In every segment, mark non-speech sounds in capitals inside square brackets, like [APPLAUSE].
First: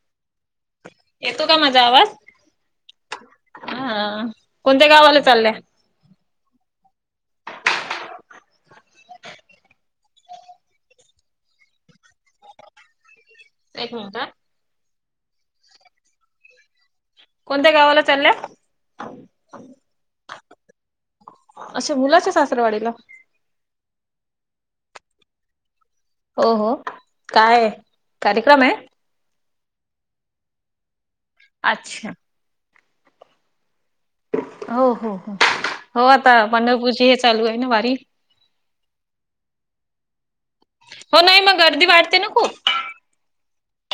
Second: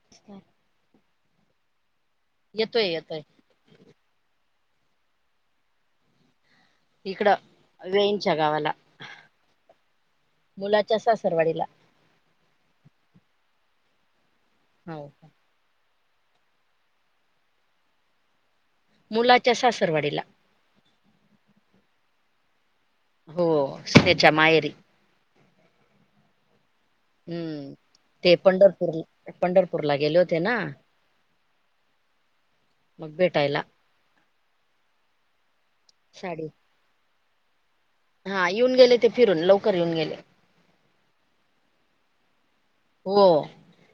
नमस्कार! येतो का माझा आवाज येतोय येतोय ह कोणत्या गावाला चालला. इकड वेईचकावाला. मुलाच्या सासरवाडीला. एक मिनिटात हाव का कोणत्या गावाला चालल्या मुलाच्या सासरवाडीला अच्छा मुलाच्या सासरवाडीला हो सुनेच्या माहेरी हो हो हू काय ते कार्यक्रम आहे? पंढरपूर पंढरपूरला गेले होते ना अच्छा मग भेटायला हो हो हो हो आता साडी पंढरपूरची ही चालू आहे ना वारी हा येऊन गेले ते फिरून लवकर येऊन गेले हो नाही मग गर्दी वाढते ना खूप हो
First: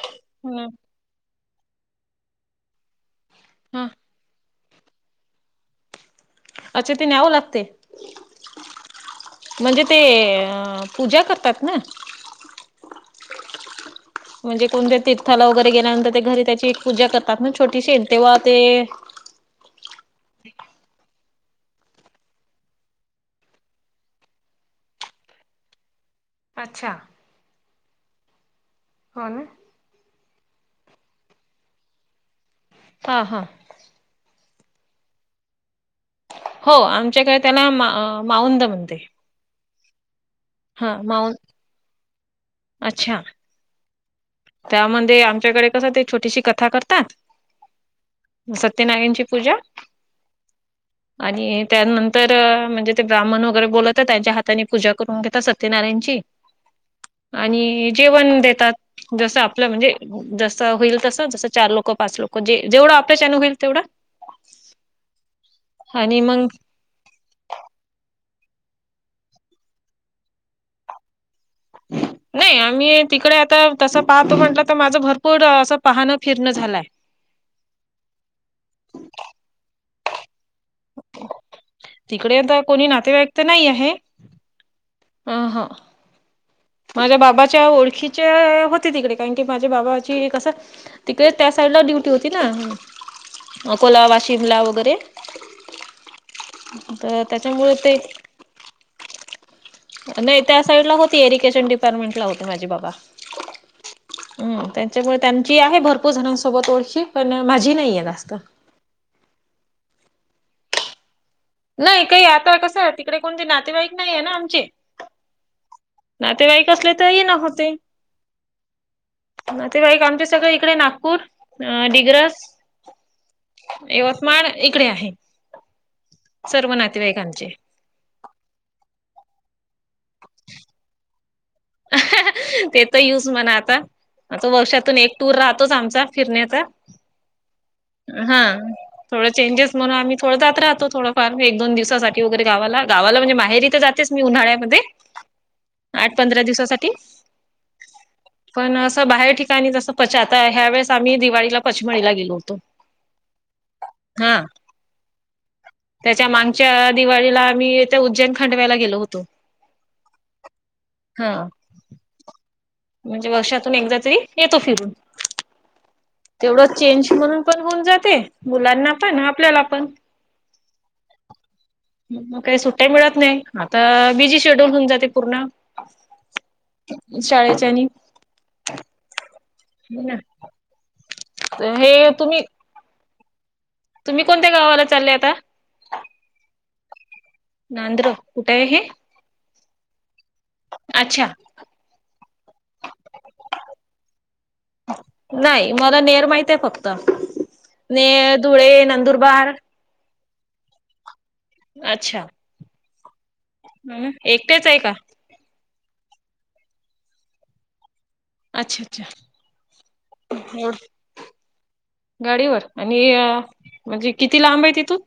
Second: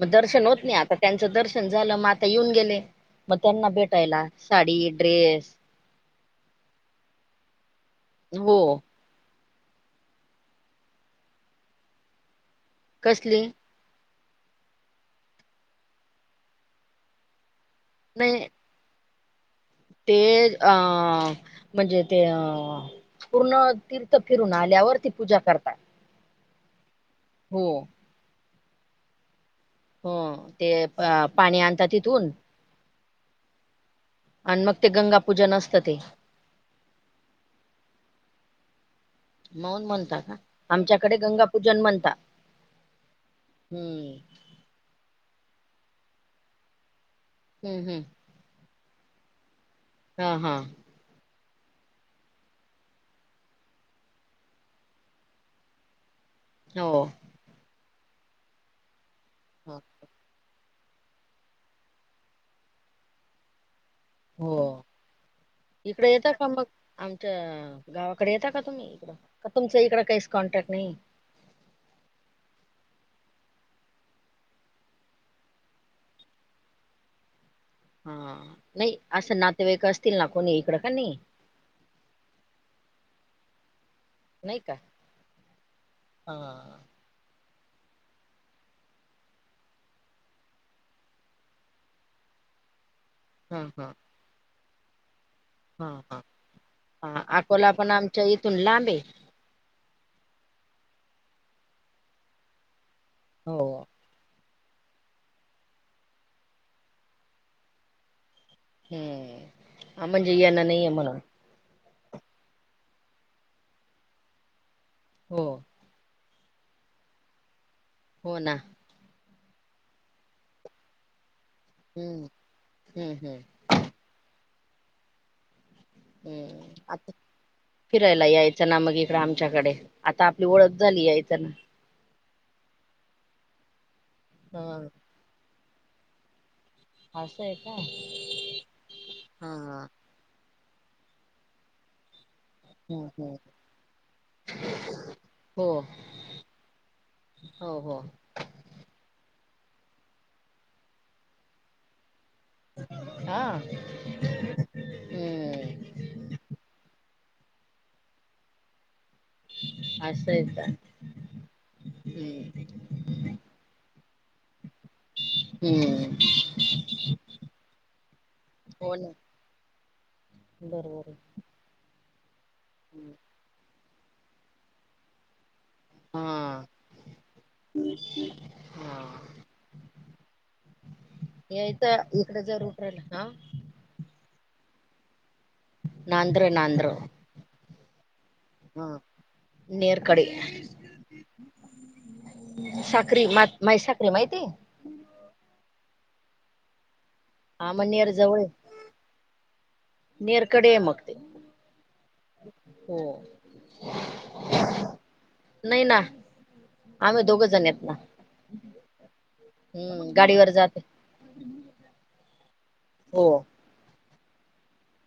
मग दर्शन होत हम्म. नाही आता त्यांचं दर्शन झालं मग आता येऊन गेले म त्यांना हा भेटायला साडी ड्रेस अच्छे ते न्यावं लागते हो म्हणजे ते पूजा करतात ना कसली म्हणजे कोणते तीर्थाला वगैरे गेल्यानंतर ते घरी त्याची पूजा करत तात ना छोटीशीे तेव्हा नाही ते ते अ म्हणजे ते अ पूर्ण तीर्थ फिरून आल्यावर ती पूजा करतात अच्छा हो हो ना हो ते पाणी आणता तिथून हा हा आणि मग ते गंगा पूजन असतं ते हो आमच्याकडे त्याला माऊंद म्हणते मौन म्हणता का हां, आमच्याकडे माऊंद गंगा पूजन म्हणता अच्छा. हू त्यामध्ये आमच्याकडे कसं ते छोटीशी कथा करतात हू हू सत्यनारायण ची पूजा हा हा आणि त्यानंतर म्हणजे ते ब्राह्मण वगैरे बोलवता त्यांच्या हाताने पूजा करून घेता सत्यनारायणची हो आणि जेवण देतात जस आपलं म्हणजे जस होईल तसं जसं चार लोकं पाच लोक जे जेवढं आपल्यान होईल तेवढं हो इकडे येता का मग आमच्या गावाकडे येता का तुम्ही इकड का तुमचं इकड काहीच कॉन्टॅक्ट नाही [INAUDIBLE] नाही आम्ही तिकडे आता तसं पाहतो म्हटलं तर माझं भरपूर असं पाहणं फिरणं झालंय हा नाही असं नातेवाईक असतील ना कोणी इकडं का नाही तिकडे आता कोणी नातेवाईकते नाही आहे. नाही का अ, हं. हा. माझ्या बाबाच्या ओळखीच्या होते तिकडे कारण की माझ्या बाबाची कसं? तिकडे त्या साईडला ड्युटी होती ना हा हा अकोलावा शिमला वगैरे.. हा हा हा तर अकोला त्याच्यामुळे पण ते आमच्या इथून लांबे. नाही त्या साइड ला होती एरिगेशन डिपार्टमेंट ला होते माझी बाबा. हो. हम त्यांच्यामुळे त्यांची आहे भरपूर जणांसोबत ओळखी पण माझी नाहीये जास्त. हम्म ह म्हणजे याना नाही आहे म्हला. नाही काही आता कसं आहे तिकडे कोणते नातेवाईक नाही आहे ना आमचे. हो. नातेवाईकसले तरही नव्हते. हो ना. ते बाईक आमचे सगळे इकडे नागपूर हम्म डिग्रस.. हम्म हम्म यवतमाळ इकडे आहे. हम्म सर्व आता नातेवाईकांचे. फिरायला यायचं ना मग इकडं आमच्याकडे आता आपली ओळख झाली यायचं ना. ते तर यूज म्हणा आता आता ह वर्षातून एक टूर राहतोच आमचा फिरण्याचा. असं आहे का हा थोड हा चेंजेस म्हणून आम्ही.. थोड जात राहतो थोडफार एक दोन दिवसासाठी.. ग हम्म म्हण हम्म माहेाते उन्या.. हो तोसाठी. हो हो पण असं बाहेर ठिकाणी तसं पचता ह्या वेस आम्ही दिवाळीला पचमळीला गेलो होतो. हा. हा. हम्म त्याच्या मागच्या दिवाळीला आम्ही त्या उज्जैन खांडवायला गेलो होतो. असेत. हा म्हणजे वर्षातून एकदा तरी येतो फिरून. हम्म तेवढं चेंज म्हणून पण होऊन जाते मुलांना हो ना पण आपल्याला पण. बरोबर. मग काही सुट्ट्या मिळत नाही आता बिजी शेड्यूल होऊन जाते पूर्ण हा शाळेच्या आणि हा. ह ना. या तर इकडे जर उपरल हा [INAUDIBLE] तुम्ही कोणत्या? गावाला चालले आता. नांद्र, नांद्र. नांद्र कुठे? आहे हे. हा नेरकडे. अच्छा साखरी मा साखरी माहिती? नाही मला नेर माहित आहे फक्त हा मग नेर, जवळ धुळे, नंदुरबार. नेरकडे आहे मगते. अच्छा ह हम. ना एकटेच आहे का नाही ना आम्ही दोघ जण येत ना. अच्छा! हम्म गाडीवर अच्छा! जाते गाडीवर आणि हो म्हणजे किती? लांब आहे तिथून.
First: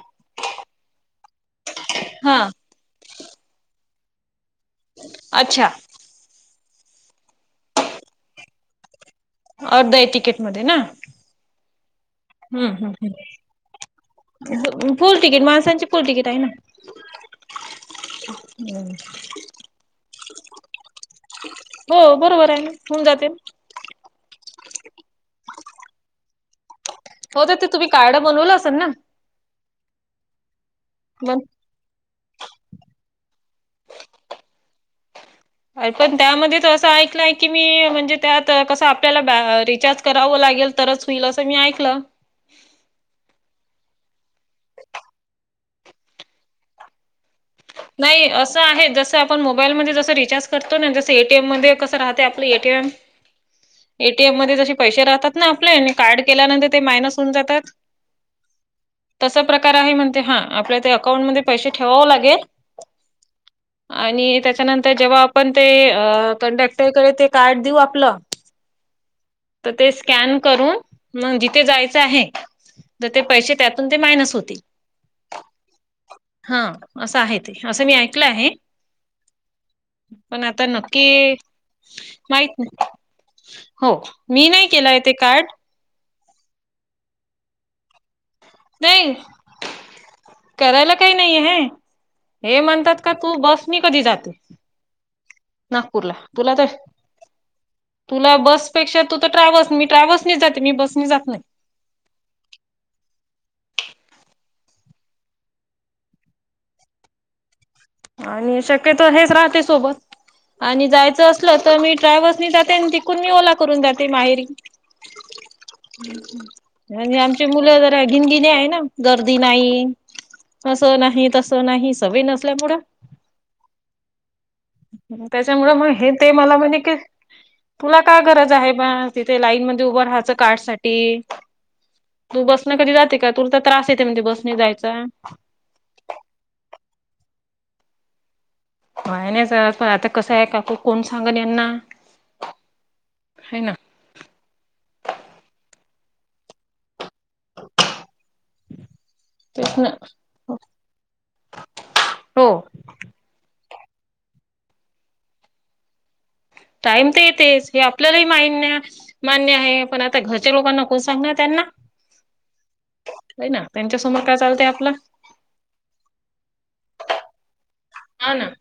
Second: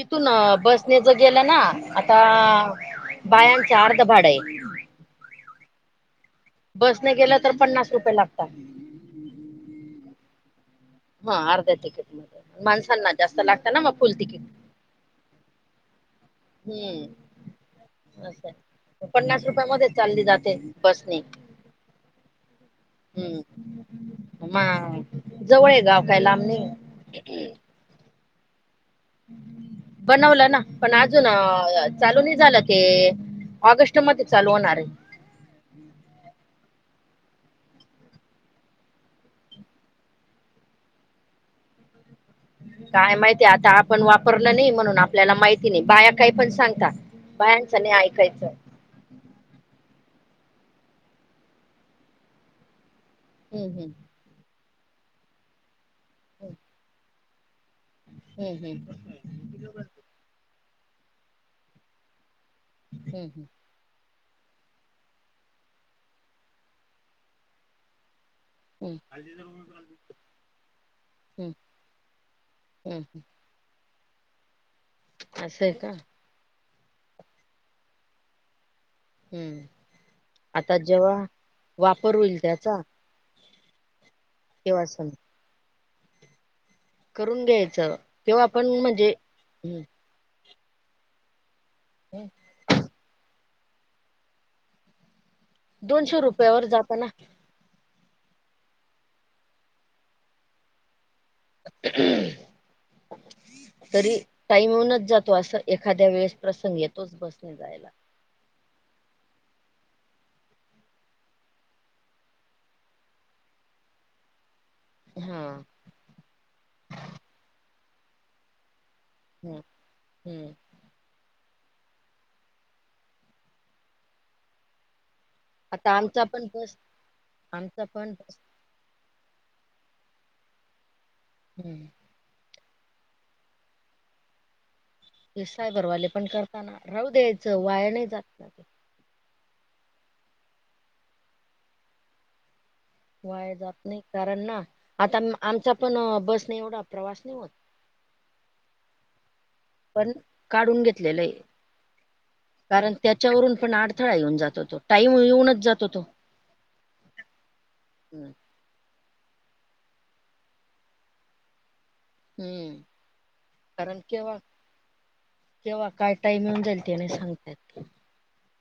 इथून बसने ज गेलं ना, आता हा बायांच अर्ध भाडये. अच्छा. बसने गेलं तर पन्नास रुपये लागता. अर्धये तिकीटमध्ये ना? हा अर्ध्या तिकीट मध्ये.. हम्म माणसांना जास्त लागताना म फुल तिकीट. हम्म फुल तिकीट. माणांची फुल तिकीट आहे ना. हम्म. अभय. मी पन्नास रुपया मध्ये चालली जाते बसने. हो. बरोबर आहे ना. होऊन जाते ना. हम्म म मा जवळे गाव काय लांब नही. हो ते ते तुम्ही कार्डं बनवलं असेल ना? बनवलं ना. पण अजून मग चालू नाही झालं ते. ऑगस्ट मध्ये चालू होणारे. अर पण त्यामध्ये तर असं ऐकलंय की मी. म्हणजे त्यात कसं आपल्याला रिचार्ज करावं लागेल. तरच होईल. असं मी ऐकलं. काय माहितीय आता? आपण वापरलं नाही. म्हणून आपल्याला माहिती नाही. बाया काही पण सांगता. बयांचं नाही ऐकायचं. असं आहे जसं आपण मोबाईल मध्ये जंस रिचार्ज करतो ना. जंस ए टी एम मध्ये कसं राहते आपलं ए टी एम. हम्म हम्म. ए टी एम मध्ये जसे पैसे राहतात ना आपले. आणि कार्ड केल्यानंतर ते मायनस होऊन जातात. हम्म हम्म तस प्रकार आहे म्हणते हा. आपल्या अकाउंटमध्ये पैसे ठेवावं लागेल. हम्म हम्म. आणि त्याच्यानंतर जेव्हा आपण ते कंडक्टरकडे ते कार्ड देऊ आपलं. हम्म. त ते स्कॅन करून. मग जिथे हम्म जायचं आहे. त ते पैसे त्यातून ते मायनस होतील. असंय का? हा असं आहे ते. असं मी ऐकलं आहे. हम्म पण आता नक्की वापर होईल माहित त्याचा ना हो मी नाही तेव्हा केलाय सम ते कार्ड. करून घ्यायचं. केव्हा पण म्हणजे, नाही हम्म. करायला काही नाहीे हे. [INAUDIBLE] हे म्हणतात का? तू बस मी कधी जाते. नागपूरला दोनशे तुला रुपयावर त जाताना तुला बसपेक्षा तू तर ट्रॅव्हल्स, मी ट्रॅव्हल्सनीच जाते. मी बसनी जात नाही. [UNINTELLIGIBLE] तरी टाईम येऊनच जातो असं. एखाद्या वेळेस प्रसंग येतोच बसने जायला. आणि शक्यतो हेच राहते सोबत. आणि जायचं असलं तर मी ट्रॅव्हल्सनी जाते. आणि तिकून मी ओला करून जाते माहेरी. हा. हम्म हम्म. म्हणजे आमचे मुलं जरा गिनगिणी आहे ना. गर्दी हं नाही. हं फस् त नाही. तसं नाही. सवय नसल्यामुळं. त्याच्यामुळे मग आता हे आमचा ते पण मला बस म्हणे की, आमचा तुला पण काय बस गरज आहे बा. तिथे लाईन मध्ये उभं राहाचं कार्डसाठी हुं.. तू बसने कधी जाते का? तूर तर त्रास येते म्हणे बसने जायचा. ते सायबरवाले पण करताना राहू द्यायचं वाया नाई जात ना, वाया नाही जात पण आता कसं आहे काकू कोण सांगन यांना वाय है ना जात नाही कारण ना, आता आमचा पण बसनं एवढा प्रवास नाही होतं. तेच ना पण काढून घेतलेलं आहे हो कारण,, त्याच्यावरून पण अडथळा येऊन जातो तो, टाइम येऊनच जातो तो. टाईम तर येतेच हे आपल्यालाही हम्म माहिन्या मान्य आहे, पण आता घरच्या लोकांना कोण सांगणार त्यांना? हम्म. होय ना कारण त्यांच्यासमोर काय केव्हा चालतंय आपलं. केव्हा काय टाईम येऊन जाईल ते नाही सांगता येत काही. हा ना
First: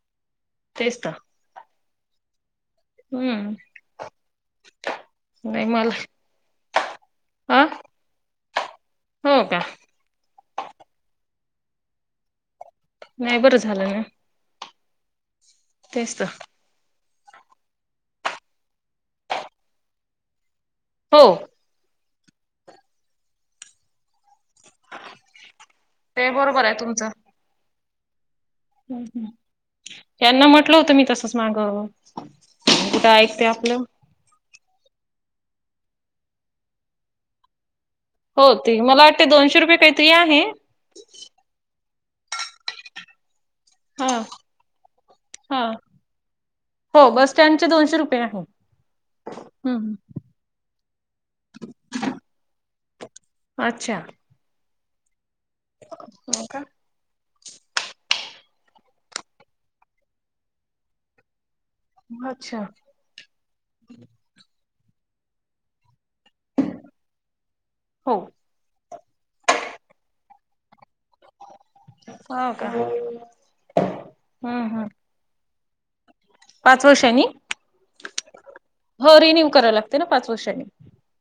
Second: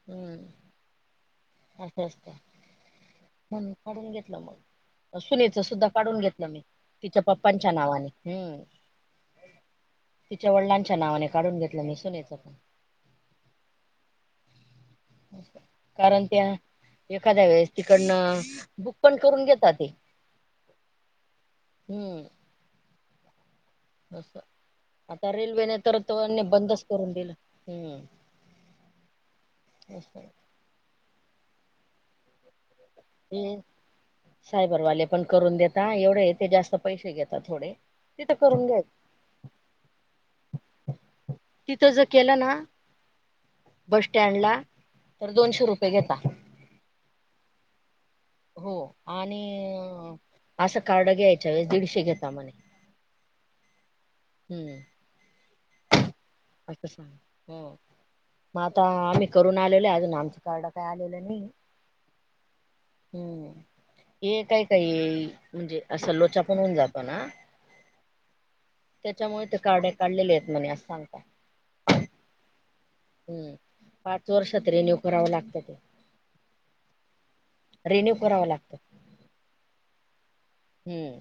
हा तेच तर असंं असतयं हम्म म्हणून काढून घेतलं मग, सुनीचं नाही सुद्धा मला काढून घेतलं मी तिच्या अ पप्पांच्या नावानी. हं हो का तिच्या वडिलांच्या नावाने काढून घेतलं मी सूनेचं पण, नाही बरं झालं ना. तेच तर कारण त्या एखाद्या वेळेस ती कडनं बुक पण करून घेता ते. हो हूं अस्सं आता रेल्वेने तर तो ते आने बरोबर आहे बंदच करून दिलं, हूं हं हूं.. यांना म्हटलं होतं मी तसच माग- कुठं ऐकते हे आपलं. सायबरवाले पण करून देता, एवढं हे ते जास्त पैसे घेतात थोडे. तिथं हो करून ते घ्याय मला वाटते दोनशे रुपये काहीतरी आहे, तिथं जर केलं ना, बस हा स्टँडला तर हा दोनशे रुपये घेता. हो बस स्टँडचे दोनशे रुपये आहे. हो हम्म आणि असं कार्ड घ्यायच्या वेळेस दीडशे घेता म्हणे. अच्छा हूं हो का तसं आहे हो मग आता आम्ही करून आलेलो आहे, अजून आमचं कार्ड काय आलेलं नाही. अच्छा हूं... ये काई-काई म्हणजे असं लोचा पण होऊन जातो ना,, हो त्याच्यामुळे ते कार्ड काढलेल्या आहेत म्हणे असं सांगता. होउ का. हम्, पाच हम्म वर्षात हम्म रेन्यु कराव लागतं. पाच वर्षांनी, रिन्यू करावं लागतं हो रिन्यू कराव लागते ना पाच वर्षांनी. हम्म.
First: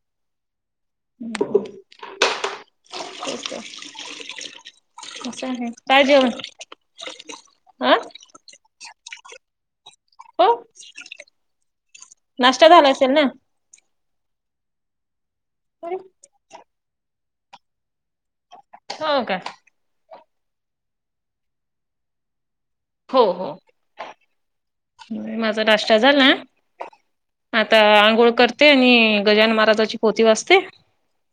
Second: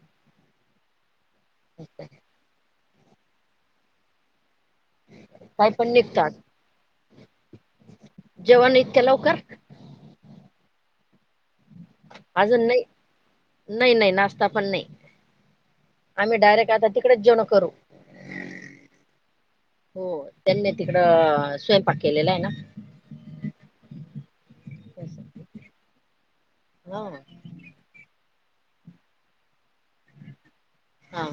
[UNINTELLIGIBLE] [INAUDIBLE] [UNINTELLIGIBLE] असं आहे, पण काय जेवण, निघतात अ? जेवण इतक्या लवकर [UNINTELLIGIBLE] ओ अजून नाही, नाही नाही नाश्ता पण नाही. तरी आम्ही डायरेक्ट आता तिकडेच जेवण करू. हो का? हो त्यांनी तिकडं स्वयंपाक केलेला आहे ना. हो हो. माझा नाष्टा झाला. हा. आता आंघोळ करते आणि गजान महाराजाची पोती वाचते. हा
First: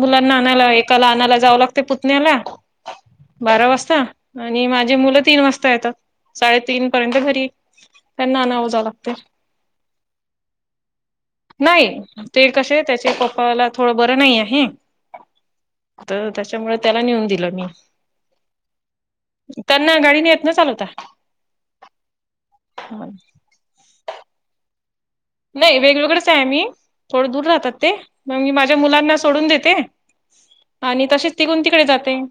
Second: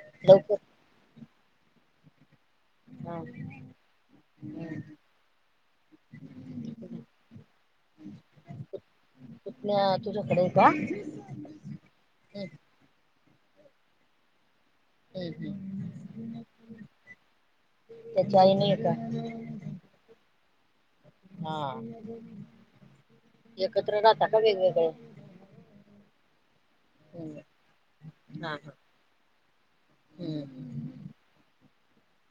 मुलांना लवकर आणायला एकाला आणायला जावं लागते पुतण्याला. हा बारा वाजता आणि माझे मुलं तीन वाजता येतात साडेतीन पर्यंत घरी त्यांना आणावं जावं लागते. [INAUDIBLE] पुतण्या तुझ्याकडे आहे का? नाही ते हम्म कसे त्याचे पप्पाला थोडं बरं नाही आहे. हम्म हम्म तर त्याच्यामुळे त्याला नेऊन दिलं मी. त्याच्या आईने आहे का त्यांना गाडी ने येत ना चालवता. हा. [UNINTELLIGIBLE] एकत्र राहता का वेगवेगळं? नाही वेगवेगळेच आहे मी. थोड हम्म दूर राहतात ते मग मी हा हा. माझ्या मुलांना सोडून देते. हम्म. आणि तसेच तिघून तिकडे जाते.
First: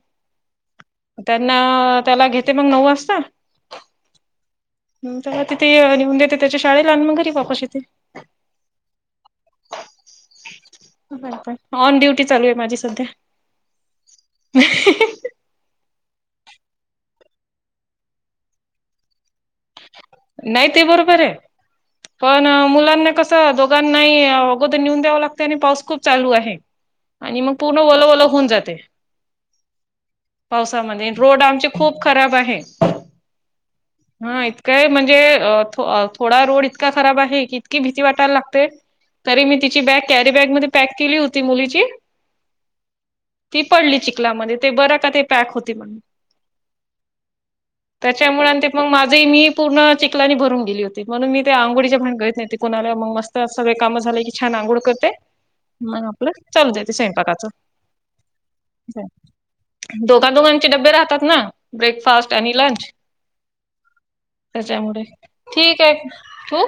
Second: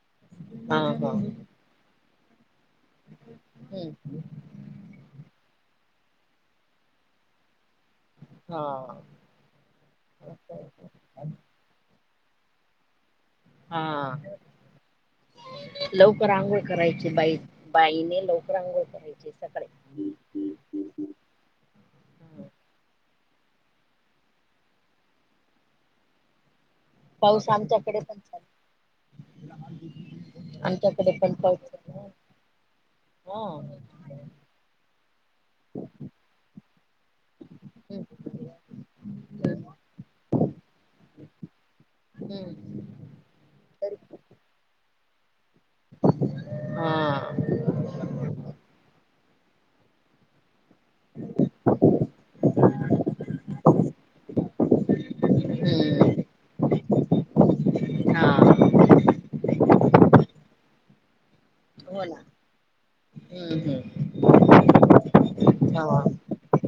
हा हा. ना त्याला घेते मग नऊ वाजता. हम्. त्याला तिथे आणि या त्याच्या शाळेला आणि मग घरी वापस येते. हा हा. ऑन ड्युटी चालू आहे माझी सध्या. हा. लवकर आंघोळ करायची बाई, बाईने लवकर आंघोळ करायची. [UNINTELLIGIBLE] नाही ते बरोबर आहे. पण मुलांना कसं दोघांनाही अगोदर नेऊन द्यावं लागते आणि पाऊस खूप चालू आहे. [INAUDIBLE] आणि मग पूर्ण आमच्याकडे पण ओल-ओल चालू होऊन जाते. पावसामध्ये, आमच्याकडे पण रोड पाऊस आमचे चालू खूप खराब आहे. हा. हा इतकंय म्हणजे अ थो-थोडा रोड इतकं खराब आहे इतकी भीती हम्म वाटायला लागते, तरी मी तिची बॅग कैरी ती बॅग मध्ये पॅक केली होती मुलीची.. ! हम्म. ती तरी पडली चिखलामध्ये, ते बरं का ते पॅक होती म्हणून, हा त्याच्यामुळे माझे मी पूर्ण चिकलाने भरू गेली होती, म्हणून मी त्या आघोळीच्या भांगडीत नाय ते कुणाला मग मस्त सगळे काम झाले की छान आंघोळ करते. मग हम्म. आपलं, चालू दयाचं स्वयंपाकाचं हा हो दोघां दोघांचे डब्बे राहतात ना, ब्रेकफास्ट आणि लंच. हम्म-हम्म. त्याच्यामुळे, ठीक आहे. ठेऊ.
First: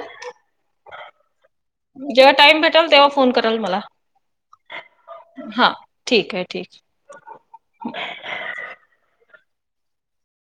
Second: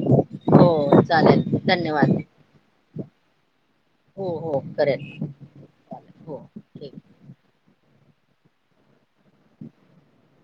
हो चालेल. धन्यवाद जेव्हा टाइम भेटल तेव्हा फोन करल मला. हो-हो करण. हा, ठीक आहे, ठीक आहे. [UNINTELLIGIBLE]